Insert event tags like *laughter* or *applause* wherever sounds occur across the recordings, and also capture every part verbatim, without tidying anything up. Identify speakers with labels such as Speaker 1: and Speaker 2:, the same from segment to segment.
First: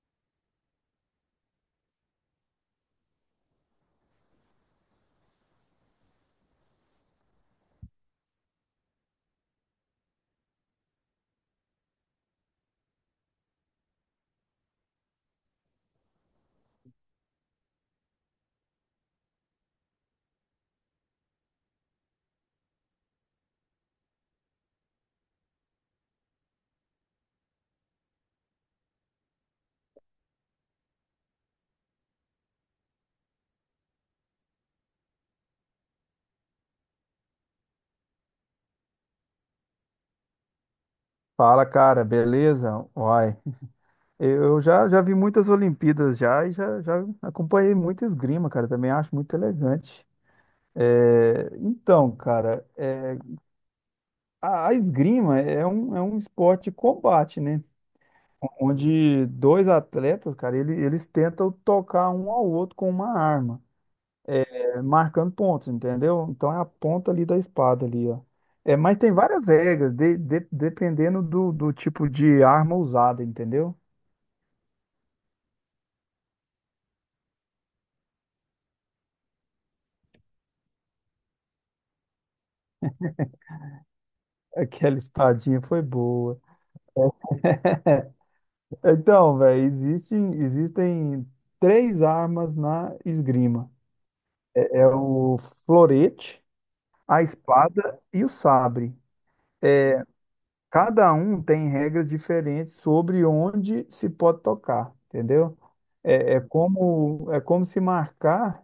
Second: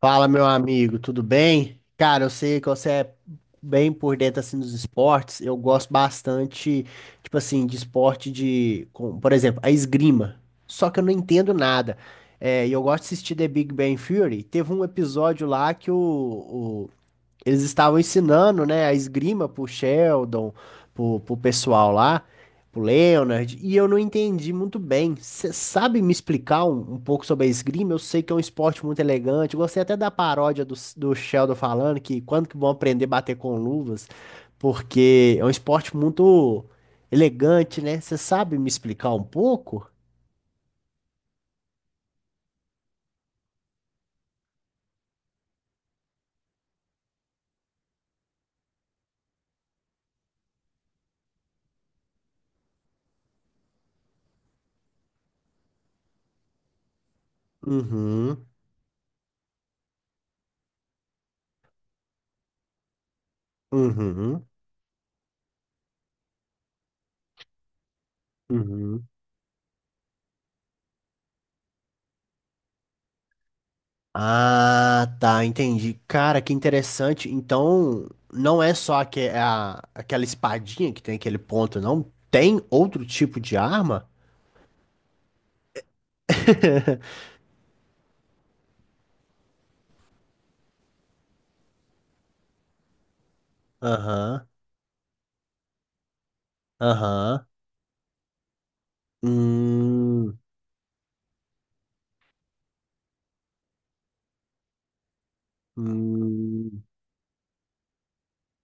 Speaker 1: Fala, meu amigo, tudo bem? Cara, eu sei que você é bem por dentro assim dos esportes. Eu gosto bastante, tipo assim, de esporte de, com- por exemplo, a esgrima. Só que eu não entendo nada. É, e eu gosto de assistir The Big Bang Theory. Teve um episódio lá que o, eles estavam ensinando, né, a esgrima pro Sheldon, pro, pro pessoal lá, pro Leonard, e eu não entendi muito bem. Você sabe me explicar um, um pouco sobre a esgrima? Eu sei que é um esporte muito elegante. Eu gostei até da paródia do, do Sheldon falando que quando que vão aprender a bater com luvas, porque é um esporte muito elegante, né? Você sabe me explicar um pouco?
Speaker 2: Fala, cara, beleza? Uai, eu já, já vi muitas Olimpíadas já e já, já acompanhei muita esgrima, cara, também acho muito elegante. É, então, cara, é, a, a esgrima é um, é um esporte de combate, né?
Speaker 1: Uhum,
Speaker 2: Onde dois atletas, cara, ele- eles tentam tocar um ao outro com uma arma,
Speaker 1: uhum,
Speaker 2: é, marcando pontos, entendeu? Então é a ponta ali da espada ali, ó. É, mas
Speaker 1: uhum.
Speaker 2: tem várias regras, de- de- dependendo do, do tipo de arma usada, entendeu?
Speaker 1: Ah, tá, entendi. Cara, que interessante. Então, não é só aque- é a- aquela espadinha que tem aquele ponto, não? Tem outro tipo de arma?
Speaker 2: Aquela espadinha foi boa. Então, velho, existem, existem três armas na esgrima.
Speaker 1: Aham,
Speaker 2: É o florete, a
Speaker 1: aham.
Speaker 2: espada e o sabre.
Speaker 1: Hum,
Speaker 2: Cada um tem regras diferentes sobre onde se pode tocar, entendeu? É, é
Speaker 1: hum,
Speaker 2: como, é como se marcar,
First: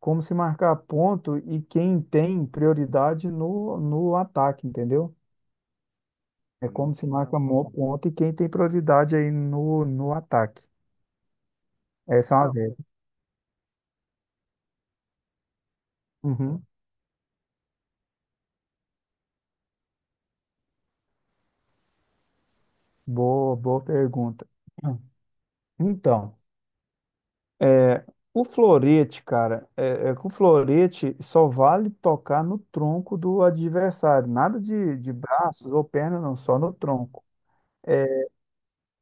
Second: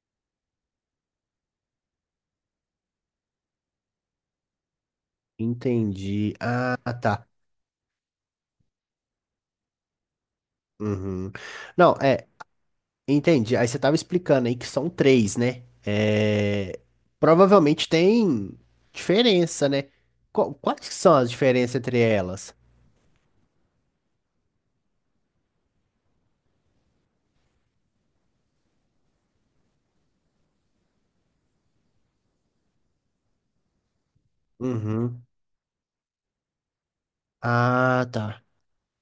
Speaker 2: como se marcar ponto e quem tem prioridade no, no ataque, entendeu?
Speaker 1: entendi.
Speaker 2: É
Speaker 1: Ah,
Speaker 2: como se
Speaker 1: tá.
Speaker 2: marca mo- ponto e quem tem prioridade aí no, no ataque.
Speaker 1: Uhum. Não, é,
Speaker 2: Essa é uma
Speaker 1: entendi. Aí você tava explicando aí que são três, né?
Speaker 2: Uhum.
Speaker 1: É, provavelmente tem diferença, né? Qu- Quais que são as diferenças entre elas?
Speaker 2: Boa, boa pergunta. Então, o florete, cara, é, é que o florete só vale tocar no tronco do adversário, nada de, de
Speaker 1: Uhum.
Speaker 2: braços ou pernas, não, só no tronco.
Speaker 1: Ah, tá.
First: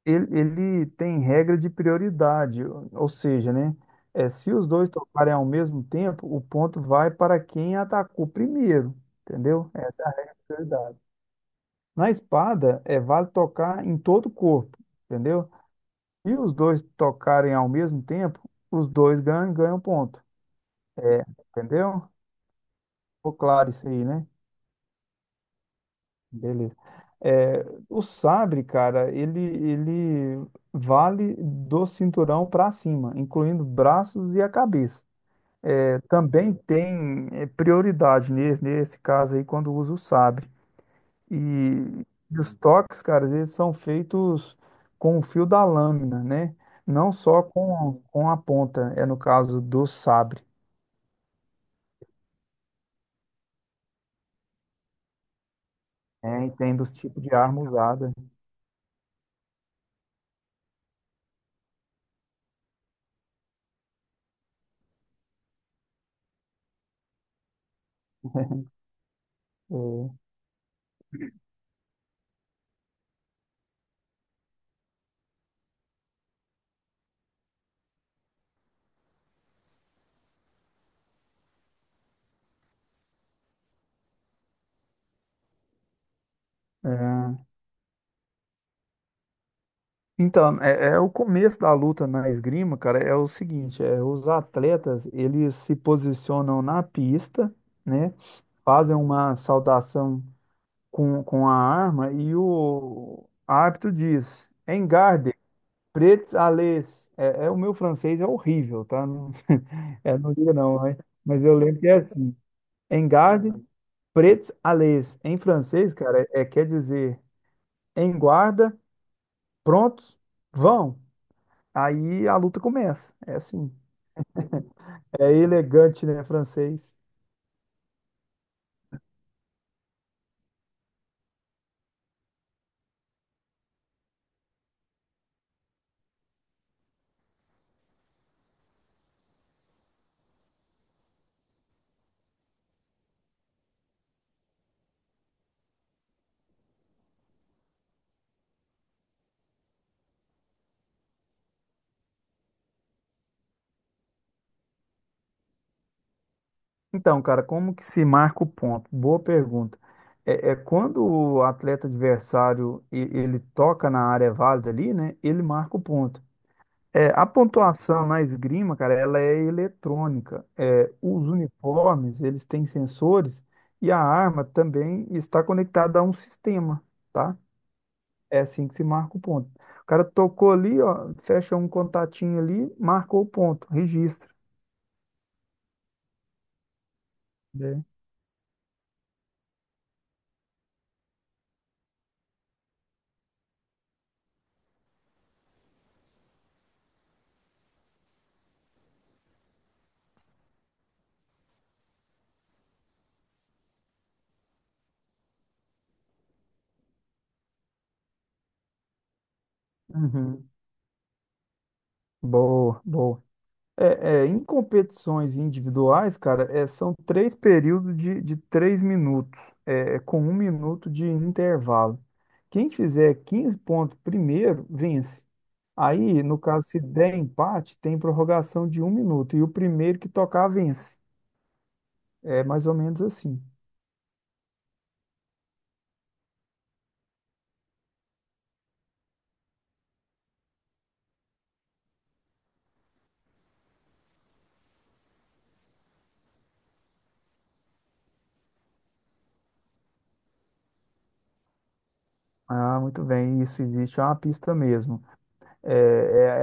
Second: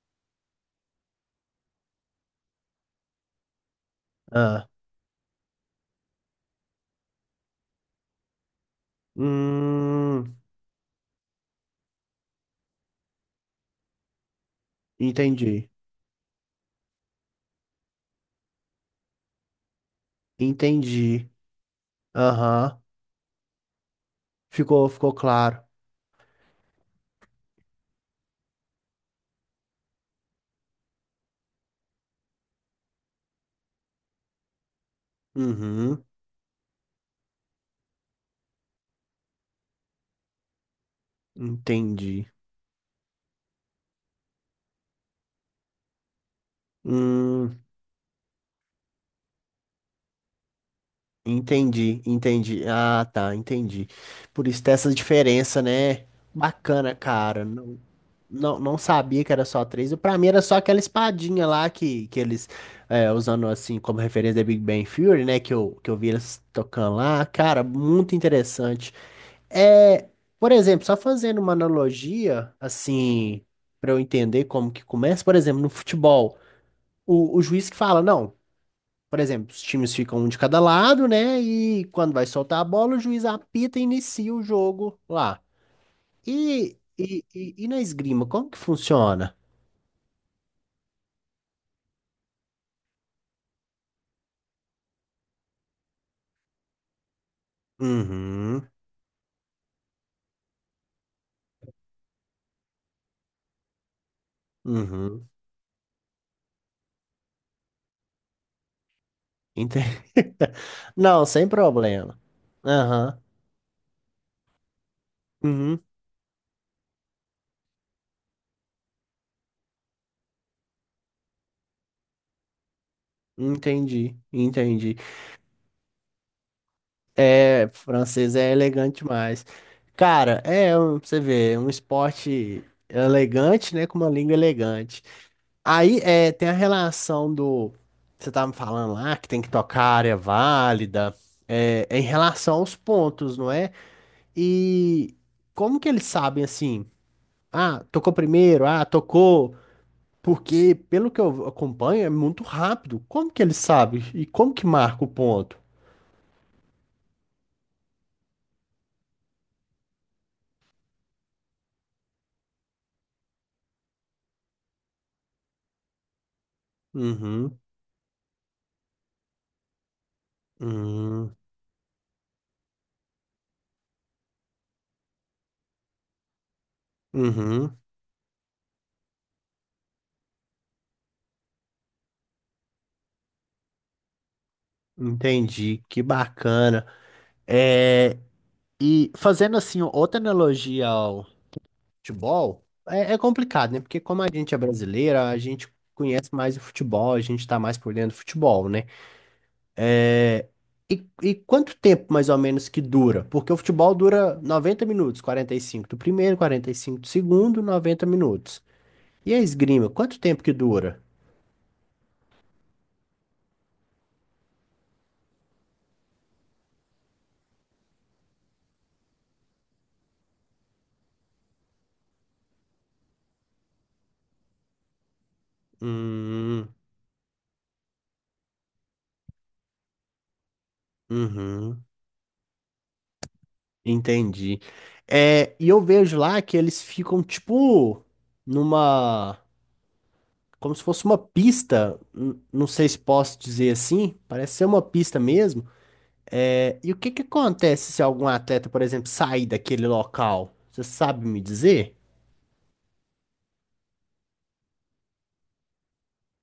Speaker 2: Ele, ele tem regra de prioridade, ou ou seja, né, é, se os
Speaker 1: Ah.
Speaker 2: dois tocarem ao mesmo tempo, o ponto vai para quem atacou primeiro, entendeu? Essa é a regra
Speaker 1: Hum,
Speaker 2: de prioridade. Na espada, é vale tocar em todo o corpo, entendeu?
Speaker 1: entendi.
Speaker 2: E os dois tocarem ao mesmo tempo, os dois ganham, ganham ponto.
Speaker 1: Entendi.
Speaker 2: Entendeu?
Speaker 1: Aham.
Speaker 2: Ficou claro isso aí, né?
Speaker 1: Ficou, ficou claro.
Speaker 2: Beleza. É, o sabre, cara, ele, ele vale do cinturão para cima, incluindo braços e a cabeça. É,
Speaker 1: Uhum.
Speaker 2: também tem é, prioridade nesse, nesse caso aí quando usa o sabre. E,
Speaker 1: Entendi.
Speaker 2: e os toques, cara, eles são feitos com o fio da lâmina, né? Não só
Speaker 1: Hum,
Speaker 2: com, com a ponta, é no caso do sabre.
Speaker 1: entendi, entendi. Ah, tá, entendi. Por isso tem essa diferença, né?
Speaker 2: É, entendo os
Speaker 1: Bacana,
Speaker 2: tipos de
Speaker 1: cara.
Speaker 2: arma
Speaker 1: Não,
Speaker 2: usada.
Speaker 1: não, não sabia que era só três. Pra mim era só aquela espadinha lá que, que eles, é, usando assim como referência da Big Bang Theory, né? Que eu, que eu vi eles tocando lá. Cara, muito
Speaker 2: *laughs*
Speaker 1: interessante.
Speaker 2: É,
Speaker 1: É, por exemplo, só fazendo uma analogia, assim, para eu entender como que começa, por exemplo, no futebol, o, o juiz que fala, não, por exemplo, os times ficam um de cada lado, né? E quando vai soltar a bola, o juiz apita e inicia o jogo lá. E, e,
Speaker 2: é.
Speaker 1: e, e na esgrima, como que funciona?
Speaker 2: Então, é, é o começo da luta na esgrima, cara, é o seguinte, é, os atletas, eles se posicionam na pista, né,
Speaker 1: Uhum,
Speaker 2: fazem uma saudação com, com a arma e o árbitro diz,
Speaker 1: uhum,
Speaker 2: Engarde, prêts à lez. É, é, o meu francês é horrível, tá? Não, *laughs*
Speaker 1: entendi.
Speaker 2: é, não
Speaker 1: *laughs*
Speaker 2: diga não, mas,
Speaker 1: Não,
Speaker 2: mas
Speaker 1: sem
Speaker 2: eu lembro que é
Speaker 1: problema.
Speaker 2: assim,
Speaker 1: Aham,
Speaker 2: Engarde, prêts à lez. Em
Speaker 1: uhum,
Speaker 2: francês, cara, é, é, quer dizer em guarda, prontos, vão. Aí a luta começa. É assim.
Speaker 1: entendi, entendi.
Speaker 2: É elegante, né, francês?
Speaker 1: É, francês é elegante demais. Cara, é, um- você vê, é um esporte elegante, né, com uma língua elegante. Aí, é, tem a relação do, você tava me falando lá, que tem que tocar a área válida, é, é em relação aos pontos, não é? E como que eles sabem, assim, ah, tocou primeiro, ah, tocou, porque, pelo que eu acompanho, é muito rápido. Como que eles sabem? E como que marca o ponto?
Speaker 2: Então, cara, como que se marca o ponto? Boa pergunta. É, é quando o atleta adversário e- ele toca na área válida ali, né? Ele marca o ponto. É, a
Speaker 1: Uhum,
Speaker 2: pontuação na esgrima, cara, ela é eletrônica. É, os
Speaker 1: uhum,
Speaker 2: uniformes, eles têm sensores e a arma também está conectada a um sistema, tá?
Speaker 1: uhum.
Speaker 2: É assim que se marca o ponto. O cara tocou ali, ó, fecha um contatinho ali, marcou o ponto, registra,
Speaker 1: Entendi, que bacana.
Speaker 2: né?
Speaker 1: É, e fazendo assim outra analogia ao futebol, é, é complicado, né? Porque como a gente é brasileira, a gente conhece mais o futebol, a gente tá mais por dentro do futebol, né? E, e quanto tempo mais ou menos que dura? Porque o futebol dura noventa minutos, quarenta e cinco do primeiro, quarenta e cinco do segundo, noventa minutos. E a esgrima, quanto tempo
Speaker 2: Uhum.
Speaker 1: que dura?
Speaker 2: Boa, boa. É, é, em competições individuais, cara, é, são três períodos de, de três minutos, é, é com um minuto de intervalo. Quem fizer quinze pontos primeiro, vence. Aí, no caso,
Speaker 1: Hum,
Speaker 2: se der empate, tem prorrogação de um minuto, e o primeiro que tocar, vence.
Speaker 1: uhum.
Speaker 2: É mais ou menos assim.
Speaker 1: Entendi. É, e eu vejo lá que eles ficam tipo numa, como se fosse uma pista, n- não sei se posso dizer assim, parece ser uma pista mesmo. É, e o que que acontece se algum atleta, por exemplo, sair daquele local? Você sabe me dizer?
Speaker 2: Ah, muito bem, isso existe, é uma pista mesmo. É,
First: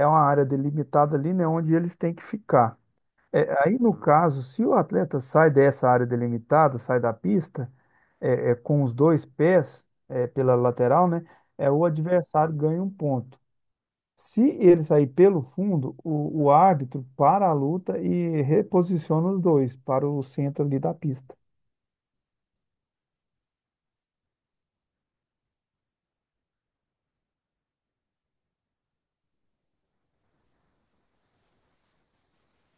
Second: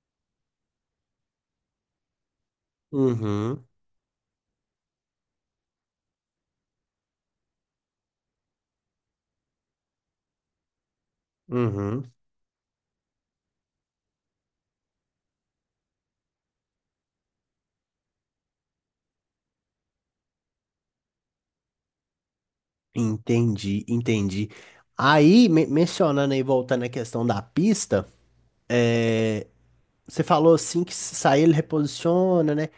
Speaker 2: é, é uma área delimitada ali, né, onde eles têm que ficar.
Speaker 1: Uhum,
Speaker 2: Aí, no caso, se o atleta sai dessa área delimitada, sai da pista, é, é, com os dois pés, é, pela lateral, né, é, o
Speaker 1: uhum.
Speaker 2: adversário ganha um ponto. Se ele sair pelo fundo, o, o árbitro para a luta e reposiciona os dois para o centro ali da pista.
Speaker 1: Entendi, entendi. Aí, men- mencionando aí, voltando à questão da pista, é, você falou assim que se sair ele reposiciona, né?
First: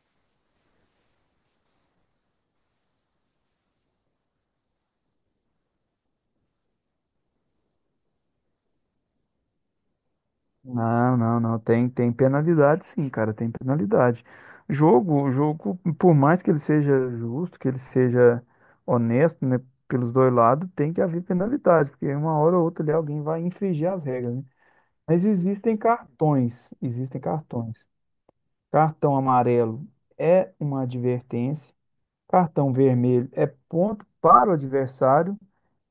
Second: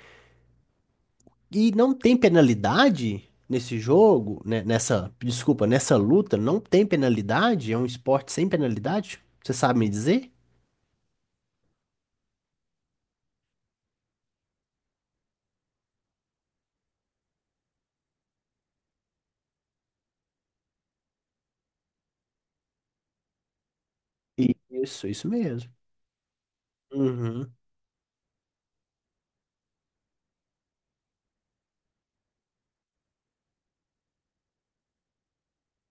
Speaker 1: E não tem penalidade nesse jogo, né? Nessa, desculpa, nessa luta, não tem penalidade? É um esporte sem penalidade? Você sabe me dizer?
Speaker 2: Não, não, não. Tem, tem penalidade, sim, cara. Tem penalidade. Jogo, jogo, por mais que ele seja justo, que ele seja honesto, né, pelos dois lados, tem que haver penalidade, porque uma hora ou outra ali alguém vai infringir as regras, né?
Speaker 1: Isso,
Speaker 2: Mas
Speaker 1: isso mesmo.
Speaker 2: existem cartões, existem
Speaker 1: Uhum,
Speaker 2: cartões. Cartão amarelo é uma advertência, cartão vermelho é ponto para o adversário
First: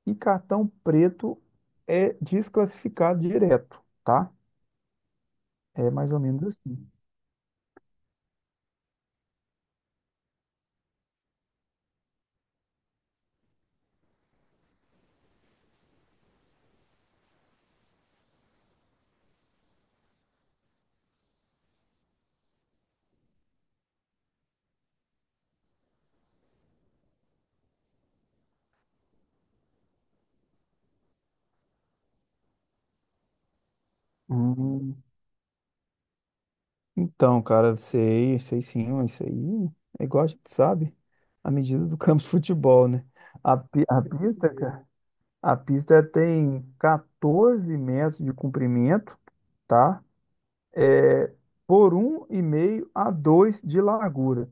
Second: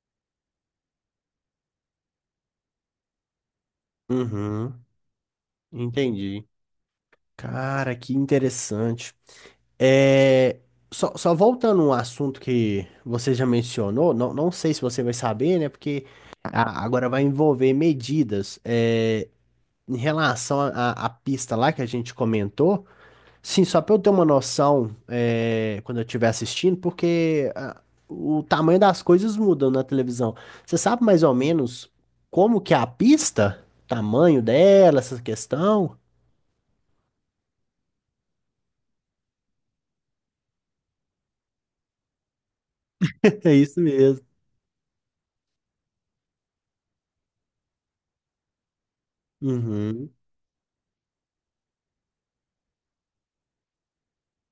Speaker 2: e cartão preto é desclassificado direto, tá?
Speaker 1: uhum,
Speaker 2: É mais ou menos
Speaker 1: entendi.
Speaker 2: assim.
Speaker 1: Cara, que interessante. É, só, só voltando a um assunto que você já mencionou, não, não sei se você vai saber, né? Porque a- agora vai envolver medidas. É, em relação à à pista lá que a gente comentou. Sim, só para eu ter uma noção, é, quando eu estiver assistindo, porque ah, o tamanho das coisas mudam na televisão. Você sabe mais ou menos como que é a pista? Tamanho dela,
Speaker 2: Hum,
Speaker 1: essa questão?
Speaker 2: Então, cara, sei, sei sim, mas isso aí é igual a gente sabe, a medida do *laughs* campo de futebol, né?
Speaker 1: *laughs* É
Speaker 2: A,
Speaker 1: isso
Speaker 2: pi- a
Speaker 1: mesmo.
Speaker 2: pista, cara, a pista tem quatorze metros de comprimento, tá?
Speaker 1: Uhum,
Speaker 2: É, por um e meio a dois de largura.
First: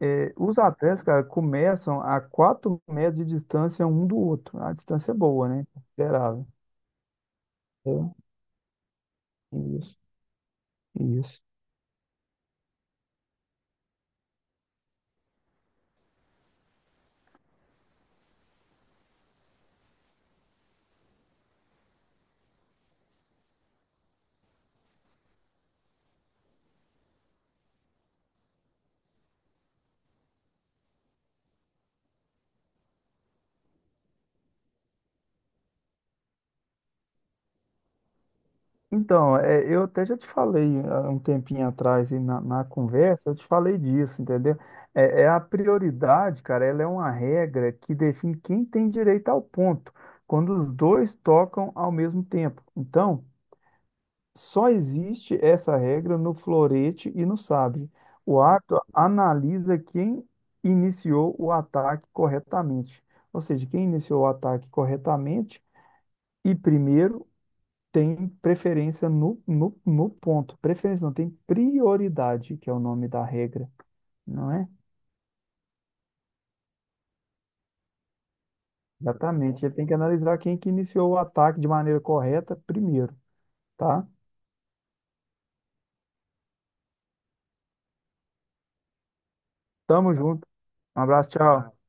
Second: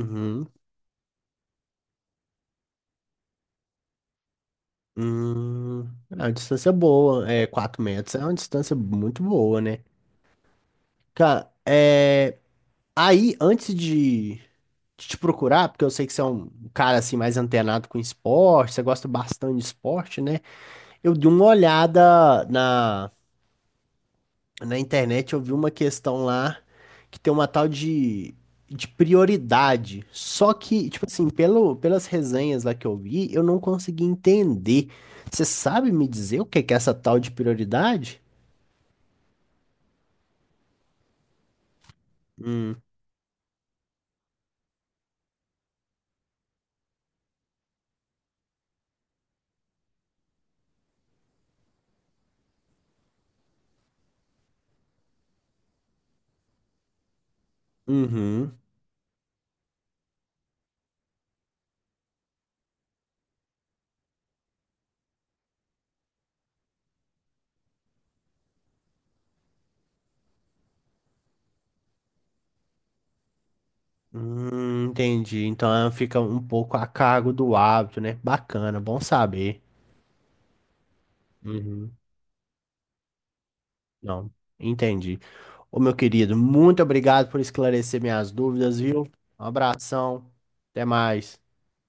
Speaker 2: É, os atletas, cara, começam a quatro metros de distância um do outro. A distância é boa, né?
Speaker 1: Hum, é uma
Speaker 2: Considerável.
Speaker 1: distância boa. É, quatro
Speaker 2: É,
Speaker 1: metros é uma distância muito boa, né?
Speaker 2: isso, isso.
Speaker 1: Cara, é, aí, antes de, de te procurar, porque eu sei que você é um cara assim mais antenado com esporte, você gosta bastante de esporte, né? Eu dei uma olhada na, na internet, eu vi uma questão lá que tem uma tal de, de prioridade. Só que, tipo assim, pelo, pelas resenhas lá que eu vi, eu não consegui entender. Você sabe me dizer o que que é essa tal de prioridade?
Speaker 2: Então, é, eu até já te falei há um tempinho atrás e na, na
Speaker 1: Hum,
Speaker 2: conversa, eu te falei disso, entendeu? É, é a prioridade, cara, ela é uma regra que define quem tem direito ao ponto, quando os dois tocam ao mesmo tempo. Então, só existe essa regra no florete e no sabre. O
Speaker 1: uhum,
Speaker 2: árbitro analisa quem iniciou o ataque corretamente, ou seja, quem iniciou o ataque corretamente e primeiro tem preferência no, no, no ponto. Preferência não, tem prioridade, que é o nome da regra, não é?
Speaker 1: hum, entendi. Então ela fica um pouco a cargo do hábito, né? Bacana, bom saber.
Speaker 2: Exatamente. Ele tem que analisar quem que iniciou o ataque de
Speaker 1: Uhum,
Speaker 2: maneira correta primeiro, tá?
Speaker 1: não, entendi. Ô, meu querido, muito obrigado por esclarecer minhas dúvidas, viu? Um
Speaker 2: Tamo
Speaker 1: abração,
Speaker 2: junto.
Speaker 1: até
Speaker 2: Um abraço,
Speaker 1: mais.
Speaker 2: tchau.